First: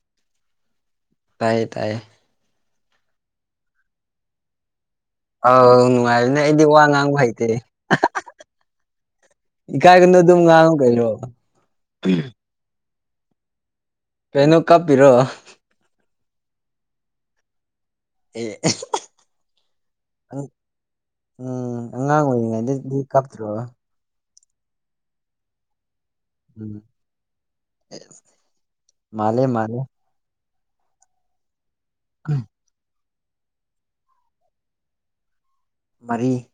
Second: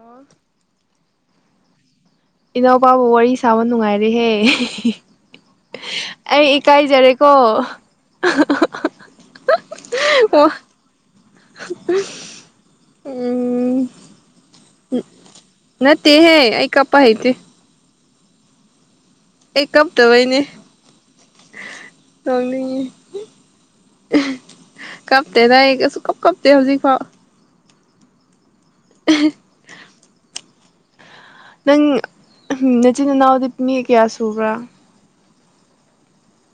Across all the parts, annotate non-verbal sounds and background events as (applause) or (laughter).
ꯑꯣ ꯇꯥꯏꯌꯦ ꯇꯥꯏꯌꯦ ꯏꯅꯥꯎꯄꯥꯕꯨ ꯋꯥꯔꯤ ꯁꯥꯕ ꯅꯨꯡꯉꯥꯏꯔꯦꯍꯦ ꯑꯥꯎ ꯅꯨꯡꯉꯥꯏꯕꯅꯦ ꯑꯩ ꯑꯩꯗꯤ ꯋꯥ ꯉꯥꯡꯕ ꯍꯩꯇꯦ ꯏꯀꯥꯏꯖꯔꯦꯀꯣ ꯏꯀꯥꯏꯒꯅꯣ ꯑꯗꯨꯝ ꯉꯥꯡꯉꯣ ꯀꯩꯅꯣ ꯎꯝ ꯀꯩꯅꯣ ꯀꯥꯞꯄꯤꯔꯣ ꯅꯠꯇꯦꯍꯦ ꯑꯩ ꯀꯥꯞꯄ ꯍꯩꯇꯦ ꯑꯦ ꯑꯩ ꯀꯞꯇꯕꯩꯅꯦ ꯎꯝ ꯑꯉꯥꯡ ꯅꯣꯛꯅꯤꯡꯉꯤ ꯑꯣꯏꯉꯗꯤ ꯀꯥꯞꯇ꯭ꯔꯣ ꯀꯞꯇꯦꯗ ꯑꯩ ꯀꯁꯨ ꯀꯞ ꯀꯞꯇꯦ ꯍꯧꯖꯤꯛ ꯐꯥꯎ ꯃꯥꯂꯦ ꯃꯥꯂꯦ ꯅꯪ ꯅꯆꯤꯟ ꯏꯅꯥꯎꯗꯤ ꯃꯤ ꯀꯌꯥ ꯁꯨꯕ꯭ꯔꯥ ꯃꯔꯤ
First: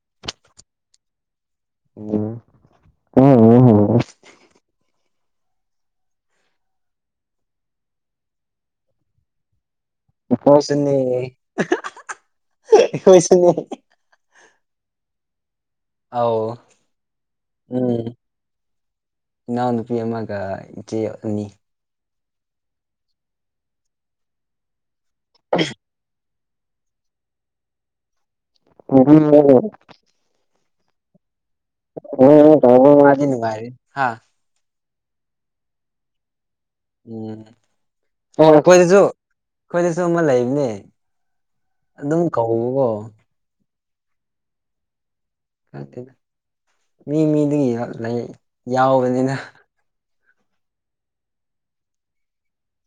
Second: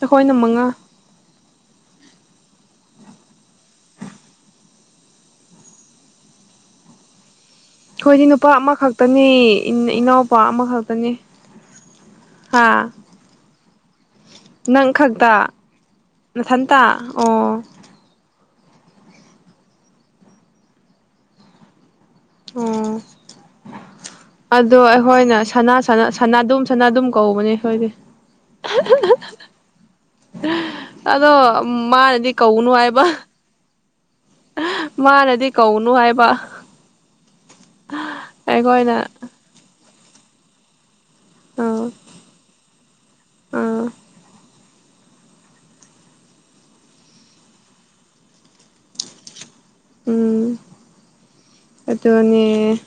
ꯑꯩꯈꯣꯏꯅ ꯃꯉꯥ ꯑꯣ ꯑꯣ ꯑꯣ ꯈꯣꯏꯗꯤ ꯅꯨꯄꯥ ꯑꯃꯈꯛꯇꯅꯤ ꯏꯅꯥꯎꯄꯥ ꯑꯩꯈꯣꯏꯁꯨꯅꯦ ꯑꯃꯈꯛꯇꯅꯤ ꯍꯥ ꯑꯩꯈꯣꯏꯁꯨꯅꯦ ꯅꯪ ꯈꯛꯇ ꯑꯧ ꯅꯊꯟꯇ ꯑꯣ ꯎꯝ ꯏꯅꯥꯎꯅꯨꯄꯤ ꯑꯃꯒ ꯏꯆꯦ ꯑꯅꯤ ꯑꯣ ꯑꯗꯣ ꯑꯩꯈꯣꯏꯅ ꯁꯅꯥ ꯁꯅꯥ ꯑꯗꯨꯝ ꯁꯅꯥ ꯑꯗꯨꯝ ꯀꯧꯕꯅꯦ ꯑꯩꯈꯣꯏꯗꯤ ꯑꯣ ꯎ ꯑꯗꯣ ꯃꯥꯅꯗꯤ ꯀꯧꯅꯨ ꯍꯥꯏꯕ ꯥꯏ ꯍꯥꯥ ꯃꯥꯅꯗꯤ ꯀꯧꯅꯨ ꯍꯥꯏꯕ ꯎꯝ ꯑꯣ ꯑꯩꯈꯣꯏꯗꯁꯨ ꯑꯩꯈꯣꯏꯅ ꯑꯩꯈꯣꯏꯗꯁꯨ ꯑꯃ ꯂꯩꯕꯅꯦ ꯑꯥ ꯑꯗꯨꯝ ꯀꯧꯕꯀꯣ ꯑꯥ ꯅꯠꯇꯦ ꯃꯤ ꯃꯤꯗꯨꯒꯤ ꯂꯩ ꯌꯥꯎꯕꯅꯤꯅ ꯎꯝ ꯑꯗꯨꯅꯦ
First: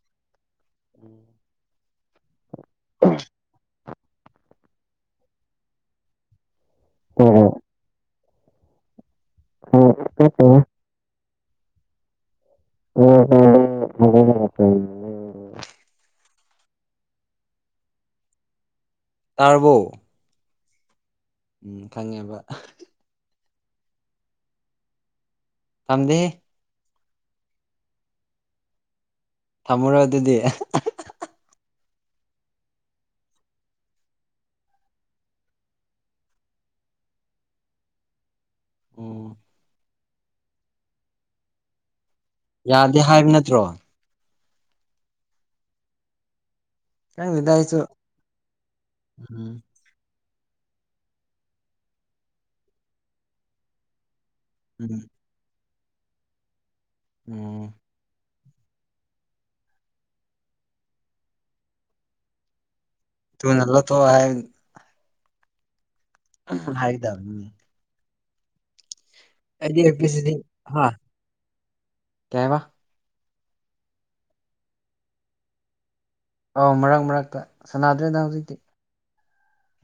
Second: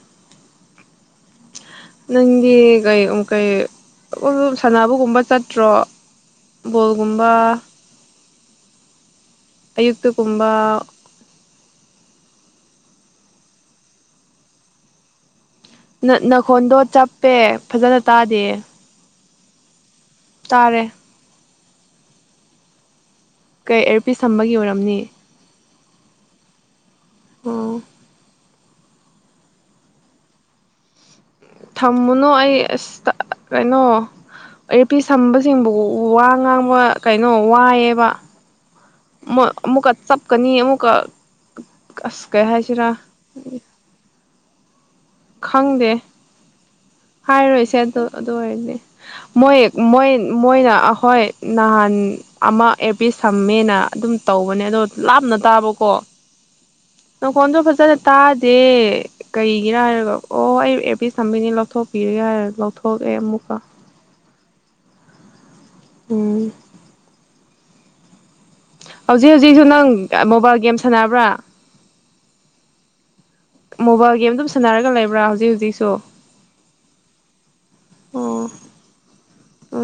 ꯎꯝ ꯅꯪꯗꯤ ꯀꯩ ꯎꯝ ꯀꯩ ꯁꯥꯟꯅꯕꯒꯨꯝꯕ ꯆꯠꯇ꯭ꯔꯣ ꯕꯣꯜꯒꯨꯝꯕ ꯑꯌꯨꯛꯇꯒꯨꯝꯕ ꯎꯝ ꯎꯝ ꯎꯝ ꯎꯝ ꯅꯅꯥꯈꯣꯟꯗꯣ ꯆꯞꯄꯦ ꯐꯖꯅ ꯇꯥꯗꯦ ꯇꯥꯔꯕꯣ ꯇꯥꯔꯦ ꯎꯝ ꯈꯪꯉꯦꯕ ꯀꯩ ꯑꯦꯔꯄꯤꯁ ꯊꯝꯕꯒꯤ ꯑꯣꯏꯔꯝꯅꯤ ꯇꯝꯗꯤ ꯑꯣ ꯊꯝꯃꯨꯔꯣ ꯑꯗꯨꯗꯤ ꯊꯝꯃꯨꯅꯣ ꯑꯩ ꯑꯁ ꯀꯩꯅꯣ ꯢꯌꯔꯄꯤꯁ ꯁꯝꯕꯁꯤꯡꯕꯨ ꯋꯥ ꯉꯥꯡꯕ ꯀꯩꯅꯣ ꯋꯥꯏꯌꯦꯕ ꯎꯝ ꯑꯃꯨꯛꯀ ꯆꯞꯀꯅꯤ ꯑꯃꯨꯛꯀ ꯑꯁ ꯀꯩ ꯍꯥꯏꯁꯤꯔ ꯌꯥꯗꯦ ꯍꯥꯏꯕ ꯅꯠꯇ꯭ꯔꯣ ꯈꯪꯗꯦ ꯈꯪꯗꯦꯗ ꯍꯥꯏꯔꯣꯏꯁꯦ ꯑꯩꯁꯨ ꯑꯗꯨ ꯑꯗꯨ ꯑꯣꯏꯔꯗꯤ ꯎꯝ ꯃꯣꯏ ꯃꯣꯏ ꯃꯣꯏꯅ ꯑꯩꯈꯣꯏ ꯅꯍꯥꯟ ꯑꯃ ꯑꯦꯄꯤꯁ ꯁꯝꯃꯦꯅ ꯑꯗꯨꯝ ꯇꯧꯕꯅꯦ ꯑꯗꯣ ꯎꯝ ꯂꯥꯞꯅ ꯇꯥꯕꯀꯣ ꯅꯪꯈꯣꯟꯁꯨ ꯎꯝ ꯐꯖꯅ ꯇꯥꯗꯦ ꯀꯩꯒꯤꯔꯥ ꯍꯥꯏꯔꯒ ꯑꯣ ꯑꯩ ꯑꯦꯞꯤꯁ ꯊꯝꯕꯩꯅꯤ ꯂꯧꯊꯣꯛꯄꯤꯔꯒꯦ ꯍꯥꯏꯔ ꯂꯧꯊꯣꯛ ꯊꯨꯅ ꯂꯧꯊꯣꯛꯑꯣ ꯍꯥꯏ ꯎꯝ ꯍꯥꯏꯗꯕꯦ ꯍꯧꯖꯤꯛ ꯍꯧꯖꯤꯛꯁꯨ ꯑꯩꯗꯤ ꯅꯪ ꯑꯦꯌꯔꯄꯤꯁꯁꯤꯗꯤ ꯃꯣꯕꯥꯏꯜ ꯒꯦꯝ ꯁꯥꯟꯅꯕ꯭ꯔꯥ ꯀꯩꯍꯥꯢꯕ ꯃꯣꯕꯥꯏꯜ ꯒꯦꯝ ꯑꯗꯨꯝ ꯁꯥꯟꯅꯔꯒ ꯂꯩꯕ꯭ꯔꯥ ꯍꯧꯖꯤꯛ ꯍꯧꯖꯤꯛꯁꯨ ꯑꯧ ꯃꯔꯛ ꯃꯔꯛꯇ ꯁꯥꯟꯅꯗ꯭ꯔꯦꯗꯪ ꯑꯣ ꯍꯧꯖꯤꯛꯇꯤ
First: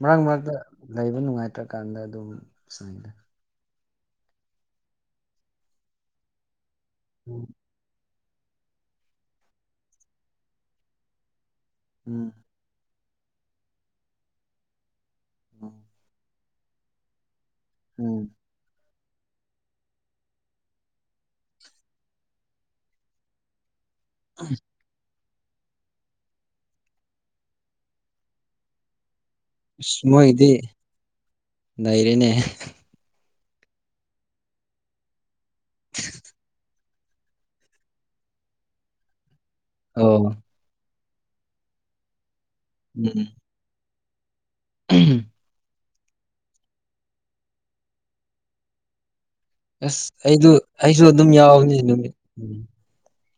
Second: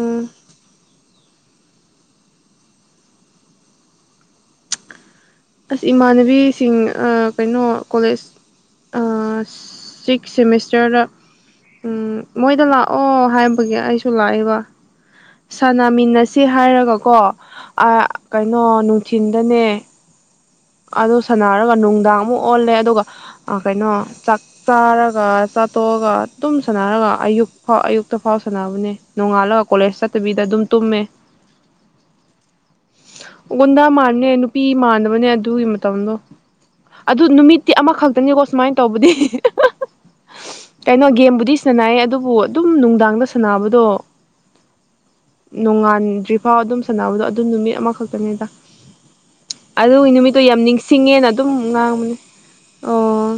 ꯃꯔꯛ ꯃꯔꯛꯇ ꯂꯩꯕ ꯅꯨꯡꯉꯥꯏꯇ꯭ꯔꯀꯥꯟꯗ ꯑꯗꯨꯝ ꯁꯨꯃꯥꯏꯅ ꯑꯁ ꯏꯃꯥꯟꯅꯕꯤꯁꯤꯡ ꯎꯝ ꯀꯩꯅꯣ ꯀꯣꯂꯦꯖ ꯑ ꯁꯤꯛꯁ ꯁꯦꯃꯤꯁꯇꯔꯗ ꯎꯝ ꯃꯣꯏꯗ ꯂꯥꯛ ꯑꯣ ꯍꯥꯏꯕꯒꯤ ꯑꯩꯁꯨ ꯂꯥꯛꯏꯕ ꯎꯝ ꯁꯥꯅꯃꯤꯟꯅꯁꯤ ꯍꯥꯏꯔꯒꯀꯣ ꯑ ꯎꯝ ꯀꯩꯅꯣ ꯅꯨꯡꯊꯤꯟꯗꯅꯦ ꯑꯗꯨ ꯁꯥꯟꯅꯔꯒ ꯅꯨꯡꯗꯥꯡꯃꯨꯛ ꯑꯣꯜꯂꯦ ꯑꯗꯨꯒ ꯀꯩꯅꯣ ꯆꯥꯛ ꯆꯥꯔꯒ ꯆ ꯇꯣꯛꯑꯒ ꯇꯨꯝ ꯁꯥꯟꯅꯔꯒ ꯑꯌꯨꯛ ꯐꯥꯎ ꯑꯌꯨꯛꯇ ꯐꯥꯎ ꯁꯥꯟꯅꯕꯅꯦ ꯅꯣꯡꯉꯥꯜꯂꯒ ꯀꯣꯂꯦꯖ ꯑꯁ ꯆꯠꯇꯕꯤꯗ ꯃꯣꯏꯒꯤꯗꯤ ꯑꯗꯨꯝ ꯇꯨꯝꯃꯦ ꯅꯩꯔꯦꯅꯦ ꯑꯣꯟꯅ ꯃꯥꯟꯅꯦ ꯅꯨꯄꯤ ꯃꯥꯟꯗꯕꯅꯦ ꯑꯗꯨꯒꯤ ꯃꯇꯝꯗꯣ ꯑꯗꯨ ꯅꯨꯃꯤꯠꯇꯤ ꯑꯃꯈꯛꯇꯅꯤꯀꯣ ꯁꯨꯃꯥꯏꯟ ꯇꯧꯕꯗꯤ ꯑꯣ ꯀꯩꯅꯣ ꯒꯦꯝꯕꯨꯗꯤ ꯁꯥꯟꯅꯥꯏꯌꯦ ꯑꯗꯨꯕꯨ ꯑꯗꯨꯝ ꯅꯨꯡꯗꯥꯡꯗ ꯁꯥꯟꯅꯕꯗꯣ ꯎꯝ ꯅꯣꯡꯉꯥꯟꯗ꯭ꯔꯤ ꯐꯥꯎ ꯑꯗꯨꯝ ꯁꯥꯟꯅꯕꯗꯣ ꯑꯗꯨꯝ ꯅꯨꯃꯤꯠ ꯑꯃꯈꯛꯇꯅꯦꯗ ꯑꯗꯨ ꯑꯁ ꯅꯨꯃꯤꯠꯇꯣ ꯑꯩꯗꯨ ꯌꯥꯝ ꯑꯩꯁꯨ ꯅꯤꯡꯁꯤꯡꯉꯦꯅ ꯑꯗꯨꯝ ꯌꯥꯎꯕꯅꯤ ꯅꯨꯃꯤꯠ ꯉꯥꯡꯕꯅꯦ ꯎꯝ ꯑꯣ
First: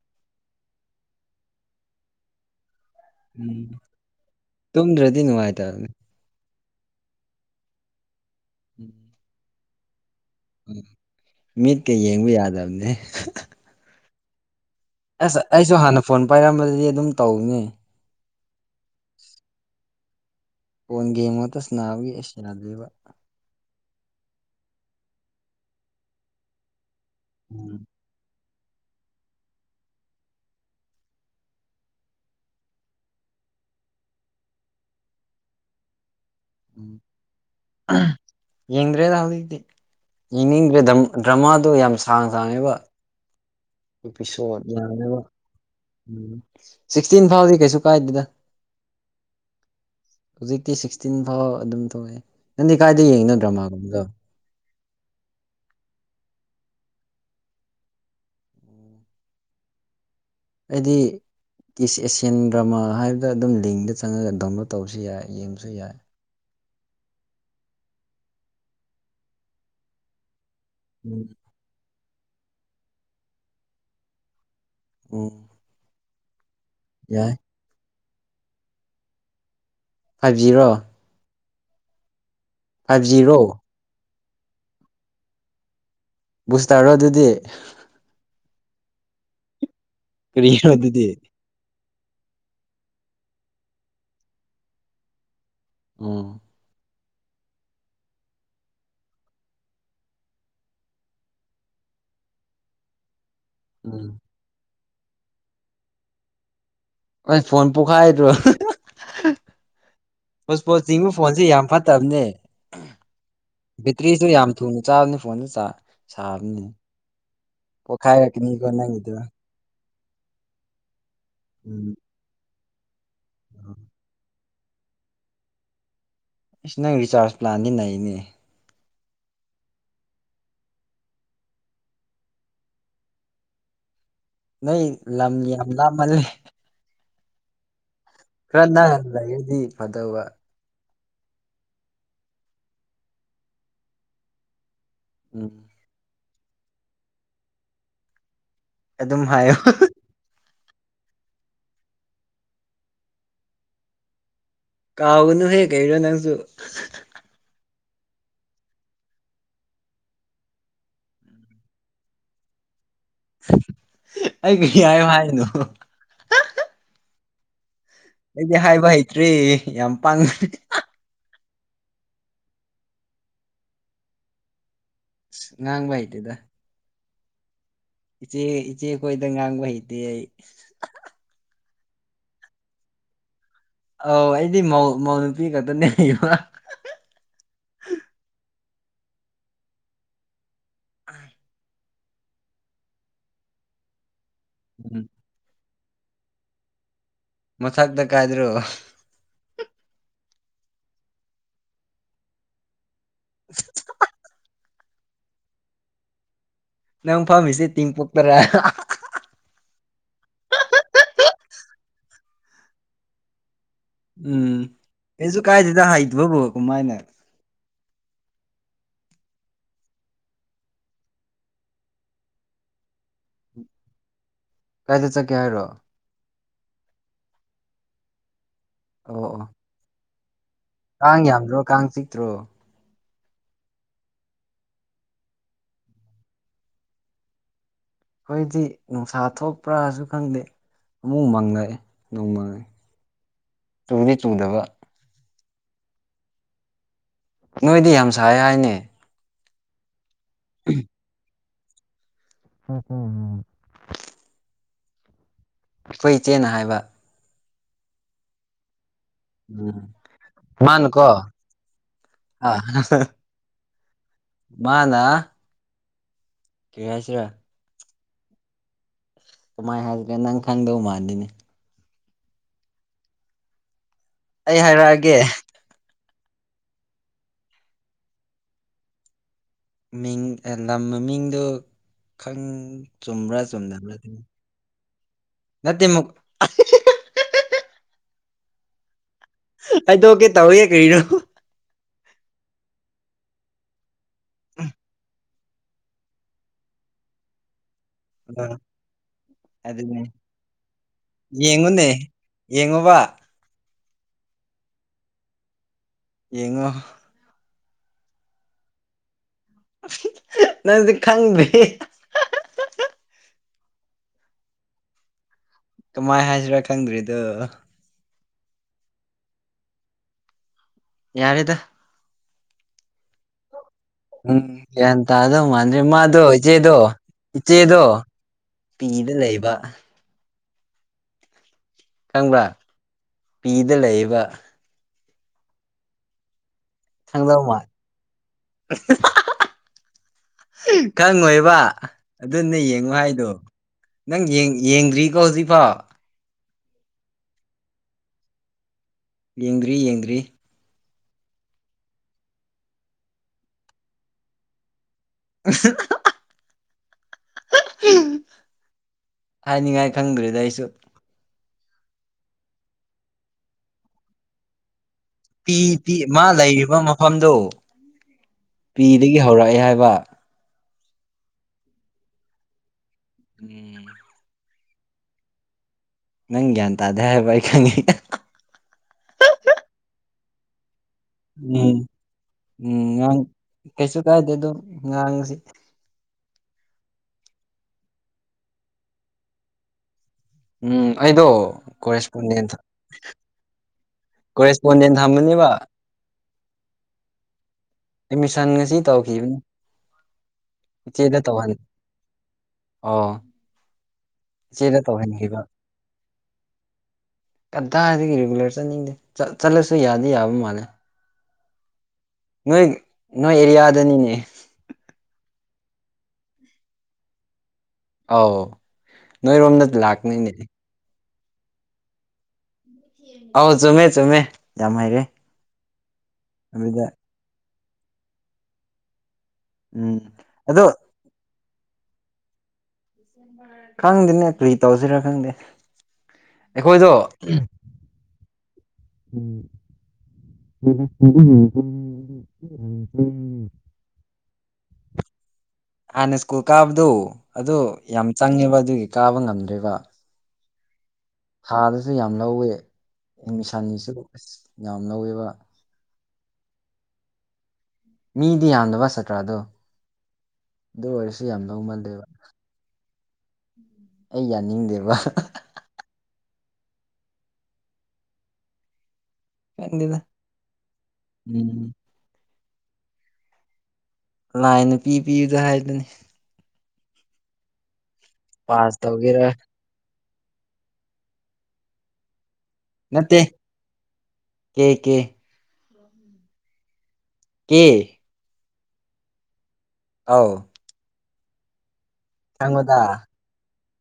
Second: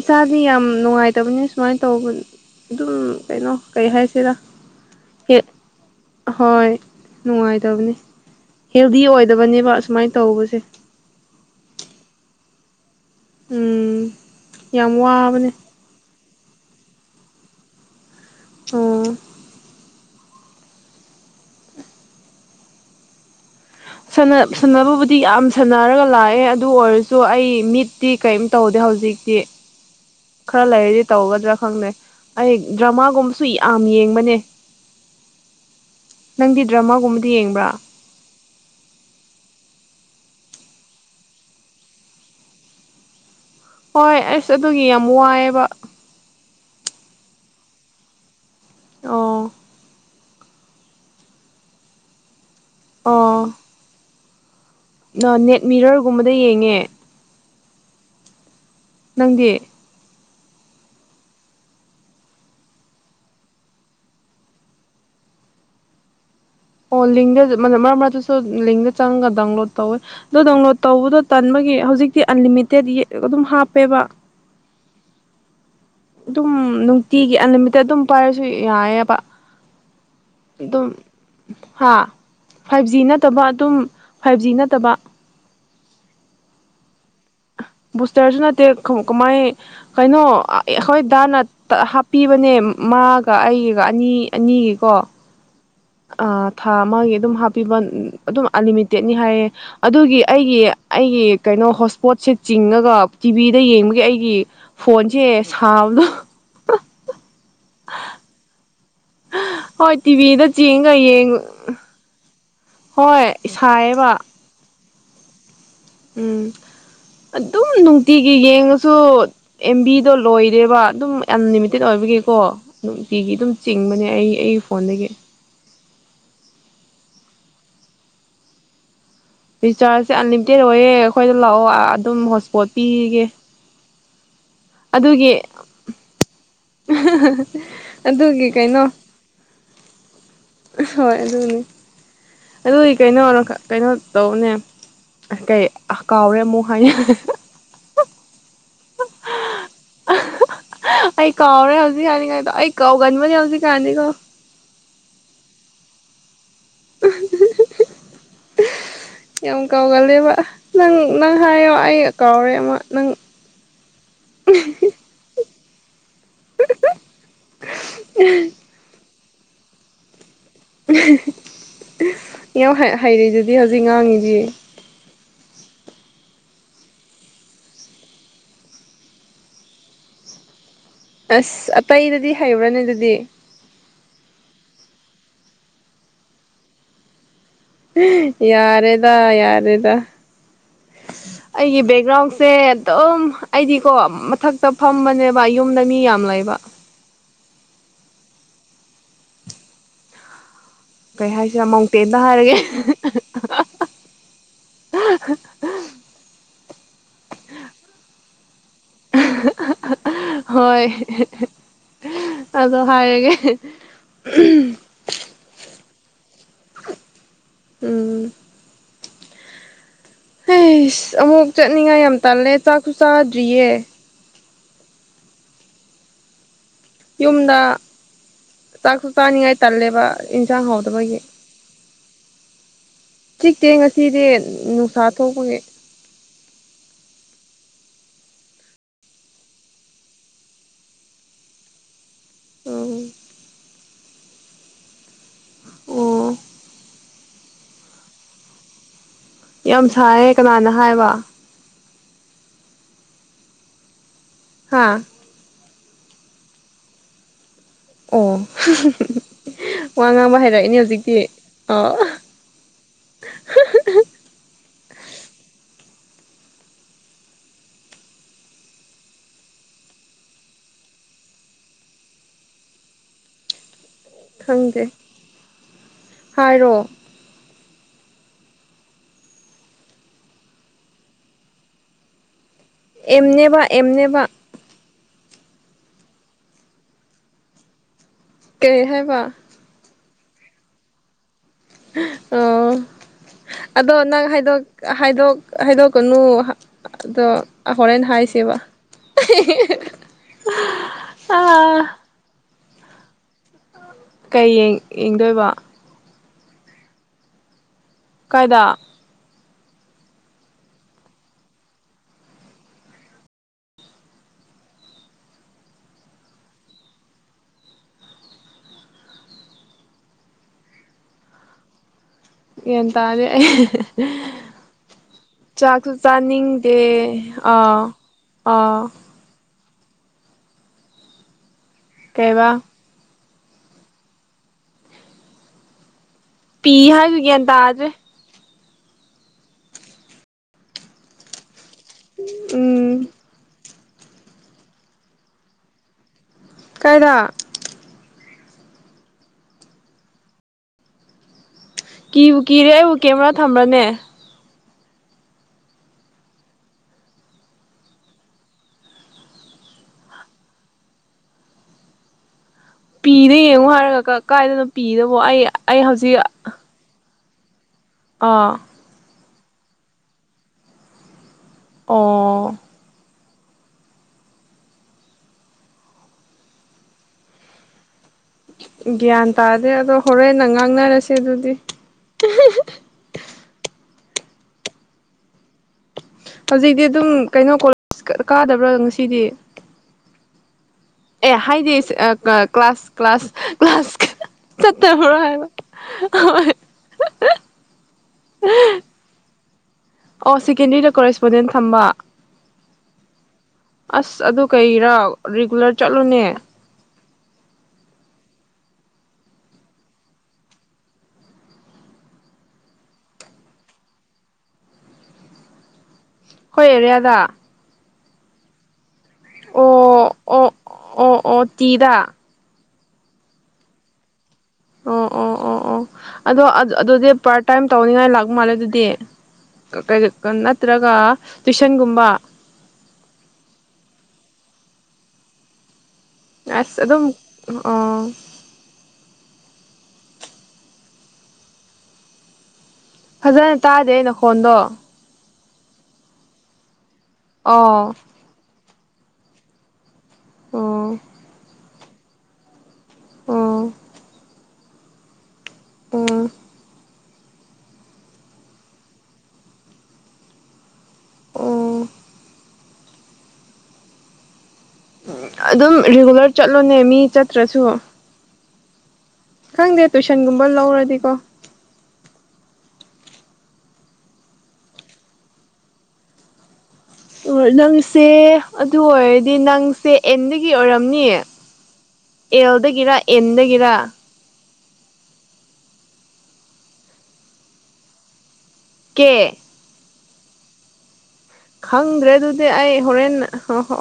ꯏꯁꯥꯗꯤ ꯌꯥꯝ ꯅꯨꯡꯉꯥꯏꯇꯕꯅꯤ ꯁꯨꯃꯥꯏꯅ ꯇꯧꯕ ꯑꯗꯨꯝ ꯀꯩꯅꯣ ꯎꯝ ꯀꯩ ꯍꯥꯏꯁꯤꯔ ꯇꯨꯝꯗ꯭ꯔꯗꯤ ꯍꯦꯛ ꯅꯨꯡꯉꯥꯏꯇꯕꯅꯤ ꯍꯣꯏ ꯅꯨꯡꯉꯥꯏꯇꯕꯅꯤ ꯍꯦꯜꯗꯤ ꯑꯣꯏꯗꯕꯅꯦꯕ ꯑꯁꯨꯃꯥꯏꯅ ꯇꯧꯕꯁꯦ ꯎ ꯃꯤꯠꯀ ꯌꯦꯡꯕ ꯌꯥꯗꯕꯅꯦ ꯎꯝ ꯌꯥꯝ ꯑꯁ ꯋꯥꯕꯅꯦ ꯑꯩꯁꯨ ꯍꯥꯟꯅ ꯐꯣꯟ ꯄꯥꯏꯔꯝꯕꯗꯗꯤ ꯑꯗꯨꯝ ꯇꯧꯅꯤ ꯑꯣ (inaudible) ꯐꯣꯟ ꯒꯦꯝ ꯃꯠꯇ ꯁꯅꯥꯕꯒꯤ ꯁꯟꯅꯗꯣꯏꯕ ꯁꯥꯟꯅꯕꯕꯨꯗꯤ ꯌꯥꯝ ꯁꯥꯟꯅꯔꯒ ꯂꯥꯛꯑꯦ ꯑꯗꯨ ꯑꯣꯏꯔꯁꯨ ꯑꯩ ꯎꯝ ꯃꯤꯠ ꯇꯤ ꯀꯔꯤꯝ ꯇꯧꯗꯦ ꯍꯧꯖꯤꯛꯇꯤ ꯈꯔ ꯂꯩꯔꯗꯤ ꯇꯧꯒꯗ꯭ꯔꯥ ꯈꯪꯗꯦ ꯑꯩ ꯗ꯭ꯔꯃꯥꯒꯨꯝꯕꯁꯨ ꯌꯥꯝ ꯌꯦꯡꯕꯅꯦ ꯅꯪꯗꯤ ꯎꯝ ꯗ꯭ꯔꯃꯥꯒꯨꯝꯕꯗꯤ ꯌꯦꯡꯕ꯭ꯔꯥ ꯌꯦꯡꯗ꯭ꯔꯦꯗ ꯍꯧꯖꯤꯛꯇꯤ ꯌꯦꯡꯅꯤꯡꯗ꯭ꯔꯦ ꯗ꯭ꯔꯃꯥꯗꯣ ꯌꯥꯝ ꯁꯥꯡ ꯁꯥꯡꯉꯦꯕ ꯍꯣꯏ ꯑꯁ ꯑꯦꯄꯤꯁꯣꯠ ꯑꯗꯨꯒꯤ ꯌꯥꯝ ꯌꯥꯝꯃꯦꯕ ꯋꯥꯏꯌꯦꯕ ꯎꯝ ꯁꯤꯛꯁꯇꯤꯟ ꯐꯥꯎꯗꯤ ꯀꯩꯁꯨ ꯀꯥꯏꯗꯦꯗ ꯑꯣ ꯍꯧꯖꯤꯛꯇꯤ ꯁꯤꯛꯁꯇꯤꯟ ꯐꯥꯎ ꯑꯗꯨꯝ ꯊꯣꯛꯑꯦ ꯅꯪꯗꯤ ꯀꯥꯏꯗ ꯌꯦꯡꯉꯤꯅꯣ ꯗ꯭ꯔꯃꯥꯒꯨꯝꯗꯣ ꯅ ꯅꯦꯠ ꯃꯤꯔꯔꯒꯨꯝꯕꯗ ꯌꯦꯡꯉꯦ ꯅꯪꯗꯤ ꯑꯩꯗꯤ ꯇꯤꯁ ꯑꯦꯁꯤꯌꯥꯟ ꯗ꯭ꯔꯃꯥ ꯍꯥꯏꯕꯗ ꯑꯗꯨꯝ ꯂꯤꯡꯗ ꯆꯪꯉꯒ ꯗꯥꯎꯟꯂꯣꯗ ꯇꯧꯕꯁꯨ ꯌꯥꯏ ꯌꯦꯡꯕꯁꯨ ꯌꯥꯏ ꯑꯣ ꯂꯤꯡꯗ ꯃꯔꯛ ꯃꯔꯛꯇꯁꯨ ꯂꯤꯡꯗ ꯆꯪꯉꯒ ꯗꯥꯎꯟꯂꯣꯗ ꯇꯧꯋꯦ ꯑꯗꯣ ꯗꯥꯎꯟꯂꯣꯗ ꯇꯧꯕꯗꯣ ꯇꯟꯕꯒꯤ ꯍꯧꯖꯤꯛꯇꯤ ꯑꯟꯂꯤꯃꯤꯇꯦꯠ ꯑꯗꯨꯝ ꯍꯥꯞꯄꯦꯕ ꯑꯝ ꯑꯗꯨꯝ ꯅꯨꯡꯇꯤꯒꯤ ꯑꯟꯂꯤꯃꯤꯠꯇ ꯑꯗꯨꯝ ꯄꯥꯏꯔꯁꯨ ꯌꯥꯏꯌꯦꯑꯕ ꯐꯥꯏꯚ ꯖꯤꯔꯣ ꯑꯗꯨꯝ ꯍꯥ ꯐꯥꯏꯚ ꯖꯤ ꯅꯠꯇꯕ ꯑꯗꯨꯝ ꯐꯥꯏꯚ ꯖꯤ ꯅꯠꯇꯕ ꯕꯨꯁꯇꯔꯣ ꯑꯗꯨꯗꯤ ꯕꯨꯁꯇ꯭ꯔꯁꯨ ꯅꯠꯇꯦ ꯀꯃꯥꯏ ꯀꯩꯅꯣ ꯀꯔꯤꯔꯣ ꯑꯩꯈꯣꯏ ꯑꯗꯨꯗꯤ ꯗꯥꯅ ꯍꯥꯞꯄꯤꯕꯅꯦ ꯃꯥꯒ ꯑꯩꯒꯤꯒ ꯑꯅꯤ ꯑꯅꯤꯒꯤꯀꯣ ꯎꯝ ꯊꯥ ꯑꯃꯒꯤ ꯑꯗꯨꯝ ꯍꯥꯞꯄꯤꯕ ꯑꯗꯨꯝ ꯑꯟꯂꯤꯃꯤꯇꯦꯠꯅꯤ ꯍꯥꯏꯌꯦ ꯑꯗꯨꯒꯤ ꯑꯩꯒꯤ ꯑꯩꯒꯤ ꯀꯩꯅꯣ ꯍꯣꯠꯁꯄꯣꯠꯁꯦ ꯆꯤꯡꯉꯒ ꯇꯤꯚꯤꯗ ꯌꯦꯡꯕꯒꯤ ꯎꯝ ꯑꯩꯒꯤ ꯐꯣꯟꯁꯦ ꯁꯥꯕꯗ ꯑꯩ ꯐꯣꯟ ꯄꯣꯛꯈꯥꯏꯗ꯭ꯔꯣ ꯍꯣꯏ ꯇꯤꯚꯤꯗ ꯄꯣꯁꯄꯣꯠ ꯆꯤꯡꯉꯒ ꯆꯤꯡꯕ ꯌꯦꯡ ꯐꯣꯟꯁꯦ ꯌꯥꯝ ꯐꯠꯇꯕꯅꯦ ꯍꯣꯏ ꯁꯥꯏꯌꯦꯕ ꯕꯦꯇ꯭ꯔꯤꯁꯨ ꯌꯥꯝ ꯊꯨꯅ ꯆꯥꯕꯅꯤ ꯐꯣꯟꯁꯨ ꯆꯥ ꯎꯝ ꯁꯥꯕꯅꯤ ꯑꯗꯨꯝ ꯅꯨꯡꯇꯤꯒꯤ ꯄꯣꯛꯈꯥꯏꯔꯛꯀꯅꯤꯀꯣ ꯌꯦꯡꯉꯁꯨ ꯅꯪꯒꯤꯗꯣ ꯑꯦꯝꯕꯤꯗꯣ ꯂꯣꯏꯔꯦꯕ ꯑꯗꯨꯝ ꯑꯟꯂꯤꯃꯤꯇꯦꯠ ꯎꯝ ꯑꯣꯏꯕꯒꯤꯀꯣ ꯅꯨꯡꯇꯤꯒꯤ ꯑꯗꯨꯝ ꯆꯤꯡꯕꯅꯦ ꯑꯩ ꯑꯩꯒꯤ ꯐꯣꯟꯗꯒꯤ ꯑꯩꯁ ꯅꯪ ꯔꯤꯆꯥꯔꯖ ꯄ꯭ꯂꯥꯟꯗꯤ ꯅꯩꯔꯤꯅꯦ ꯔꯤꯆꯥꯔꯖꯁꯦ ꯑꯟꯂꯤꯃꯤꯇꯦꯠ ꯑꯣꯏꯌꯦ ꯑꯩꯈꯣꯏꯗ ꯂꯥꯛꯑꯣ ꯑꯗꯨꯝ ꯍꯣꯠꯁꯄꯣꯠ ꯄꯤꯒꯦ ꯅꯣꯏ ꯑꯗꯨꯒꯤ ꯂꯝ ꯌꯥꯝ ꯂꯥꯞꯃꯜꯂꯦ ꯑꯗꯨꯒꯤ ꯈꯔ ꯀꯩꯅꯣ ꯅꯛꯅ ꯂꯩꯔꯗꯤ ꯐꯗꯧꯕ ꯍꯣꯏ ꯑꯗꯨꯅꯤ ꯑꯗꯨꯒꯤ ꯀꯩꯅꯣ ꯀꯩꯅꯣ ꯇꯧꯅꯦ ꯎꯝ ꯀꯩ ꯀꯥꯎꯔꯦ ꯑꯃꯨꯛ ꯍꯥꯏꯅ ꯑꯗꯨꯝ ꯍꯥꯏꯌꯣ ꯑꯩ ꯀꯥꯎꯔꯦ ꯍꯧꯖꯤꯛ ꯀꯅꯤꯉꯥꯏꯗꯣ ꯑꯩ ꯀꯥꯎꯒꯟꯕꯅꯦ ꯍꯧꯖꯤꯛ ꯌꯥꯅꯤꯀꯣ ꯀꯥꯎꯒꯅꯨꯍꯦ ꯀꯔꯤꯅꯣ ꯅꯪꯁꯨ (unintelligible) ꯌꯥꯝ ꯀꯥꯎꯒꯂꯦꯕ ꯅꯪ ꯅꯪ ꯍꯥꯏꯌꯣ ꯑꯩ ꯀꯥꯎꯔꯦ ꯑꯃ ꯅꯪ ꯑꯩ ꯀꯩ ꯍꯥꯏꯌꯨ ꯍꯥꯏꯅꯣ ꯑꯩꯗꯤ ꯍꯥꯏꯕ ꯍꯩꯇ꯭ꯔꯦ ꯌꯥꯝ ꯄꯥꯡ ꯌꯥꯝ ꯍꯩꯔꯤꯗꯨꯗꯤ ꯍꯧꯖꯤꯛ ꯉꯥꯡꯉꯤꯁꯤ ꯉꯪ ꯂꯥꯏꯇꯗ ꯏꯆꯦ ꯏꯆꯦ ꯈꯣꯏꯗ ꯉꯥꯡꯕ ꯍꯩꯇꯦ ꯑꯩ ꯑꯁ ꯑꯇꯩꯗꯗꯤ ꯍꯩꯔꯨꯔꯅꯦ ꯑꯗꯨꯗꯤ ꯑꯧ ꯑꯩꯗꯤꯧ ꯃꯧ ꯅꯨꯨꯄꯤ ꯈꯛꯇꯅꯦꯕ ꯌꯥꯔꯦꯗ ꯌꯥꯔꯦꯗ ꯑꯩꯒꯤ ꯕꯦꯛꯒ꯭ꯔꯥꯎꯟꯁꯦ ꯑꯗꯨꯝ ꯑꯩꯗꯤꯀꯣ ꯃꯊꯛꯇ ꯎꯝ ꯐꯝꯕꯅꯦꯕ ꯌꯨꯝꯗ ꯃꯤ ꯌꯥꯝ ꯂꯩꯕ ꯃꯊꯥꯛꯗ ꯀꯗ꯭ꯔꯣ ꯀꯩ ꯍꯥꯏꯁꯤꯔꯥ ꯃꯥꯎꯟꯇꯦꯟꯗ ꯍꯥꯏꯔꯒꯦ (inaudible) ꯅꯪ ꯐꯝꯃꯤꯁꯦ ꯇꯦꯡꯄꯣꯛꯄꯔꯥ (unintelligible) ꯍꯣꯏ ꯑꯗꯣ ꯍꯥꯏꯔꯒꯦ ꯎꯝ ꯑꯩꯁꯨ ꯀꯥꯏꯗꯦꯗ ꯍꯩꯗꯕꯨ ꯀꯃꯥꯏꯅ ꯎꯝ ꯍ ꯑꯃꯨꯛ ꯆꯠꯅꯤꯡꯉꯥꯏ ꯌꯥꯝ ꯇꯜꯂꯦ ꯆꯥꯛꯁꯨ ꯆꯥꯗ꯭ꯔꯤꯌꯦ ꯀꯥꯏꯗ ꯆꯠꯀꯦ ꯍꯥꯏꯔꯣ ꯌꯨꯝꯗ ꯆꯥꯛꯁꯨ ꯑꯣ ꯑꯣ ꯆꯥꯅꯤꯡꯉꯥꯏ ꯇꯜꯂꯦꯕ ꯌꯦꯟꯁꯥꯡ ꯍꯥꯎꯇꯥꯕꯒꯤ ꯀꯥꯡ ꯌꯥꯝꯗ꯭ꯔꯣ ꯀꯥꯡ ꯆꯤꯛꯇ꯭ꯔꯣ ꯆꯤꯛꯇꯦ ꯉꯁꯤꯗꯤ ꯅꯨꯡꯁꯥ ꯊꯣꯛꯄꯒꯤ ꯑꯩꯈꯣꯏꯗꯤ ꯅꯨꯡꯁꯥ ꯊꯣꯛꯄ꯭ꯔꯥꯁꯨ ꯈꯪꯗꯦ ꯑꯃꯨꯛ ꯃꯪꯉꯛꯑꯦ ꯎꯝ ꯅꯣꯡꯗꯤ ꯆꯨꯗꯕ ꯑꯣ ꯅꯣꯏꯗꯤ ꯌꯥꯝ ꯁꯥꯏ ꯍꯥꯏꯅꯦ ꯌꯥꯝ ꯁꯥꯏꯌꯦ ꯀꯅꯥꯅ ꯍꯥꯏꯕ ꯍꯝ ꯍꯝ ꯍꯝ ꯍꯥꯥ ꯑꯩꯈꯣꯏ ꯏꯆꯦꯅ ꯍꯥꯏꯕ ꯑꯣ ꯎꯝ ꯋꯥ ꯉꯥꯡꯕ ꯍꯥꯏꯔꯛꯏꯅꯦ ꯃꯥꯅꯀꯣ ꯍꯧꯖꯤꯛꯇꯤ ꯑ ꯑ ꯃꯥꯅꯥ ꯀꯔꯤ ꯍꯥꯏꯁꯤꯔꯥ ꯃꯥꯏ ꯍꯁꯕꯦꯟ ꯅꯪ ꯈꯪꯗꯧ ꯃꯥꯥꯟꯗꯅꯦ ꯑꯩ ꯈꯪꯗꯦ ꯍꯥꯏꯔꯛꯑꯒꯦ ꯍꯥꯏꯔꯣ ꯃꯤꯡ ꯂꯝ ꯃ ꯃꯤꯡꯗꯨ ꯈꯪ ꯆꯨꯝꯕ꯭ꯔꯥ ꯑꯦꯝꯅꯦꯕ ꯆꯨꯝꯗꯕ꯭ꯔꯥ ꯑꯦꯝꯅꯦꯕ ꯅꯠꯇꯦ ꯃꯨꯛ ꯀꯩ ꯍꯥꯏꯕ ꯍꯥꯏꯗꯣꯛꯀꯦ ꯇꯧꯏ ꯀꯔꯤꯅꯣ ꯑꯣ ꯑꯗꯣ ꯅꯪ ꯍꯥꯏꯗꯣꯛ ꯍꯥꯏꯗꯣꯛ ꯍꯥꯏꯗꯣꯛꯀꯅꯨ ꯑꯗꯣ ꯍꯣꯔꯦꯟ ꯑꯥ ꯍꯥꯏꯁꯦꯕ ꯑꯗꯨꯅꯦ ꯑ ꯌꯦꯡꯉꯣꯕꯥ ꯀꯩ ꯌꯦꯡꯗꯣꯏꯕ ꯌꯦꯡꯉꯣ ꯀꯥꯏꯗ ꯅꯪꯗꯤ ꯈꯪꯗꯔꯤ ꯀꯃꯥꯏ ꯍꯥꯏꯁꯤꯔꯥ ꯈꯪꯗ꯭ꯔꯦꯗꯣ ꯌꯥꯔꯦꯗ ꯒꯌ꯭ꯥꯟ ꯇꯥꯔꯦ ꯑꯩ ꯎꯝ ꯒꯌ꯭ꯥꯟ ꯇꯥꯗꯧ ꯃꯟꯗꯔ꯭ꯦ ꯆꯥꯛꯁꯨ ꯃꯥꯗꯨ ꯆꯥꯅꯤꯡꯗꯦ ꯏꯆꯦꯗꯣ ꯏꯆꯦꯗꯣ ꯑꯥ ꯑꯥ ꯄꯤꯗ ꯂꯩꯕ ꯀꯪꯕ꯭ꯔꯥ ꯀꯩꯕ ꯄꯤꯗ ꯂꯩꯌꯦꯕ ꯄꯤ ꯍꯥꯏꯕꯨ ꯈꯪꯗꯧ ꯒ꯭ꯌꯥꯟ ꯃꯥꯜ ꯇꯥꯗ꯭ꯔꯦ ꯈꯪꯉꯣꯏꯕ ꯑꯗꯨꯅꯦ ꯌꯦꯡꯉꯣ ꯎꯝ ꯍꯥꯏꯗꯣ ꯅꯪ ꯌꯦꯡꯗ꯭ꯔꯤꯀꯣ ꯍꯧꯖꯤꯛꯐꯥꯎ ꯀꯩꯔꯥ ꯌꯦꯡꯗ꯭ꯔꯤ ꯌꯦꯡꯗ꯭ꯔꯤ ꯀꯤꯕꯨ ꯀꯤꯔꯦ ꯑꯩꯕꯨ ꯀꯦꯃꯦꯔꯥ ꯊꯝꯕ꯭ꯔꯅꯦ (unintelligible) ꯍꯥꯏꯅꯤꯡꯉꯥꯏ ꯈꯪꯗ꯭꯭ꯔꯦꯗ ꯑꯩꯁꯨ ꯄꯤꯗ ꯌꯦꯡꯉꯣ ꯍꯥꯏꯔꯒ ꯀꯥꯏꯗꯅꯣ ꯄꯤꯗꯕꯣ ꯑꯩ ꯑꯩ ꯍꯧꯖꯤꯛ ꯐꯝꯗꯣ ꯑꯥ ꯄꯤꯗꯒꯤ ꯍꯧꯔꯛꯑꯦ ꯍꯥꯏꯕ ꯑꯣ ꯎꯝ ꯅꯪ ꯒ꯭ꯌꯥꯟ ꯇꯥꯗꯦ ꯍꯥꯏꯕ ꯑꯩ ꯈꯪꯏ ꯒ꯭ꯌꯥꯟ ꯇꯥꯗꯦ ꯑꯗꯣ ꯍꯣꯔꯦꯟꯅ ꯉꯥꯡꯅꯔꯁꯤ ꯎꯝ ꯎꯝ ꯉꯥꯡ ꯀꯩꯁꯨ ꯀꯥꯏꯗꯦ ꯑꯗꯨꯝ ꯉꯥꯡꯁꯤ ꯍꯧꯖꯤꯛꯇꯤ ꯑꯗꯨꯝ ꯀꯩꯅꯣ ꯀꯣꯂꯦꯖ ꯀ ꯀꯥꯗꯕ꯭ꯔꯥ ꯉꯁꯤꯗꯤ ꯎꯝ ꯑꯩꯗꯣ ꯑꯦ ꯍꯥꯏꯗꯤ ꯁ ꯑ ꯑ correspondence class class class correspondence ꯆꯠꯇꯕ꯭ꯔꯥ ꯍꯥꯏꯕ ꯊꯝꯕꯅꯦꯕ ꯑꯦꯠꯃꯤꯁꯟ ꯉꯁꯤ ꯇꯧꯈꯤꯕꯅꯦ ꯑꯣ ꯁꯦꯀꯦꯟꯗꯔꯤꯗ ꯀꯣꯔꯔꯦꯁꯄꯣꯟꯗꯦꯟ ꯊꯝꯕ ꯑꯣ ꯑꯁ ꯑꯗꯨ ꯏꯆꯦꯗ ꯀꯩꯔꯥ ꯇꯧꯍꯟꯈꯤꯕ ꯔꯤꯒꯨꯂꯔ ꯆꯠꯂꯨꯅꯦ ꯀꯗꯥꯏꯗꯒꯤ ꯔꯤꯒꯨꯂꯔ ꯆꯠꯅꯤꯡꯗꯦ ꯆꯠꯂꯁꯨ ꯌꯥꯗꯤ ꯌꯥꯕ ꯃꯥꯜꯂꯦ ꯅꯣꯏ ꯅꯣꯏ ꯑꯦꯔꯤꯌꯥꯗꯅꯤꯅꯦ ꯑꯩꯈꯣꯏ ꯑꯦꯔꯤꯌꯥꯗ ꯑꯧ ꯅꯣꯏ ꯔꯣꯝꯗ ꯑꯣ ꯂꯥꯛꯀꯥꯅꯤꯅꯦ ꯑꯣ ꯑꯣ ꯑꯣ ꯇꯤꯗ ꯑꯧ ꯆꯨꯝꯃꯦ ꯆꯨꯝꯃꯦ ꯌꯥꯃ ꯍꯩꯔꯦ ꯑꯣ ꯑꯣ ꯑꯣ ꯑꯣ ꯑꯗꯣ ꯑꯗꯨꯗ ꯑꯗꯨꯗꯤ ꯄꯥꯔꯠ ꯇꯥꯏꯝ ꯇꯧꯅꯤꯡꯉꯥꯏ ꯂꯥꯛ ꯃꯥꯜꯂꯦ ꯑꯗꯨꯗꯤ ꯀ ꯎꯝ ꯀꯩꯒ ꯀ ꯑꯗꯣ ꯅꯠꯇ꯭ꯔꯒ ꯇ꯭ꯨꯋꯏꯁꯟ ꯒꯨꯝꯕ (inaudible) ꯈꯪꯗꯦꯅꯦ ꯀ꯭ꯔꯤ ꯇꯧꯁꯤꯔ ꯈꯪꯗꯦ ꯑꯁ ꯑꯩꯈꯣꯏꯗꯣ ꯑꯗꯨꯝ ꯑꯣ (inaudible) ꯐꯖꯅ ꯇꯥꯗꯦ ꯅꯈꯣꯟꯗꯣ ꯍꯥꯟꯅ ꯁ꯭ꯀꯨꯜ ꯀꯥꯕꯗꯨ ꯑꯗꯨ ꯑꯥꯎ ꯌꯥꯝ ꯆꯪꯉꯦꯕ ꯑꯗꯨꯒꯤ ꯀꯥꯕ ꯉꯝꯗ꯭ꯔꯦꯕ ꯑꯣ ꯊꯥꯗꯁꯨ ꯌꯥꯝ ꯂꯧꯋꯦ ꯑꯣ ꯑꯦꯠꯃꯤꯁꯟꯒꯤꯁꯨ ꯑꯁ ꯌꯥꯝ ꯂꯧꯑꯦꯕ ꯎꯝ ꯃꯤꯗꯤ ꯌꯥꯝꯗꯕ ꯁꯇ꯭ꯔꯥꯗꯣ ꯑꯗꯨ ꯑꯣꯏꯔꯁꯨ ꯌꯥꯝ ꯑꯣ ꯂꯧꯃꯜꯂꯦꯕ ꯑꯩ ꯌꯥꯅꯤꯡꯗꯦꯕ ꯑꯗꯨꯝ ꯔꯤꯒꯨꯂꯔ ꯆꯠꯂꯣꯅꯦ ꯃꯤ ꯆꯠꯇ꯭ꯔꯁꯨ ꯈꯪꯗꯦ ꯈꯪꯗꯦꯗ ꯇꯨꯏꯁꯟꯒꯨꯝꯕ ꯂꯧꯔꯗꯤꯀꯣ ꯎꯝ ꯂꯥꯏꯅ ꯄꯤ ꯄꯤꯕꯗꯨ ꯍꯥꯏꯗꯨꯅꯤ (unintelligible) ꯅꯪꯁꯦ ꯄꯥꯁ ꯑꯗꯨ ꯇꯧꯒꯦꯔꯥ ꯑꯣꯏꯔꯗꯤ ꯅꯪꯁꯦ ꯑꯦꯟꯗꯒꯤ ꯑꯣꯏꯔꯝꯅꯤꯌꯦ ꯑꯦꯜꯗꯒꯤꯔ ꯅꯠꯇꯦ ꯑꯦꯟꯗꯒꯤꯔ ꯀꯦ ꯀꯦ (inaudible) ꯀꯦ ꯀꯦ ꯑꯧ ꯈꯪꯗ꯭ꯔꯦ ꯑꯗꯨꯗꯤ ꯈꯪꯉꯣꯗ ꯑꯩ ꯍꯣꯔꯦꯟ ꯍ ꯍꯣ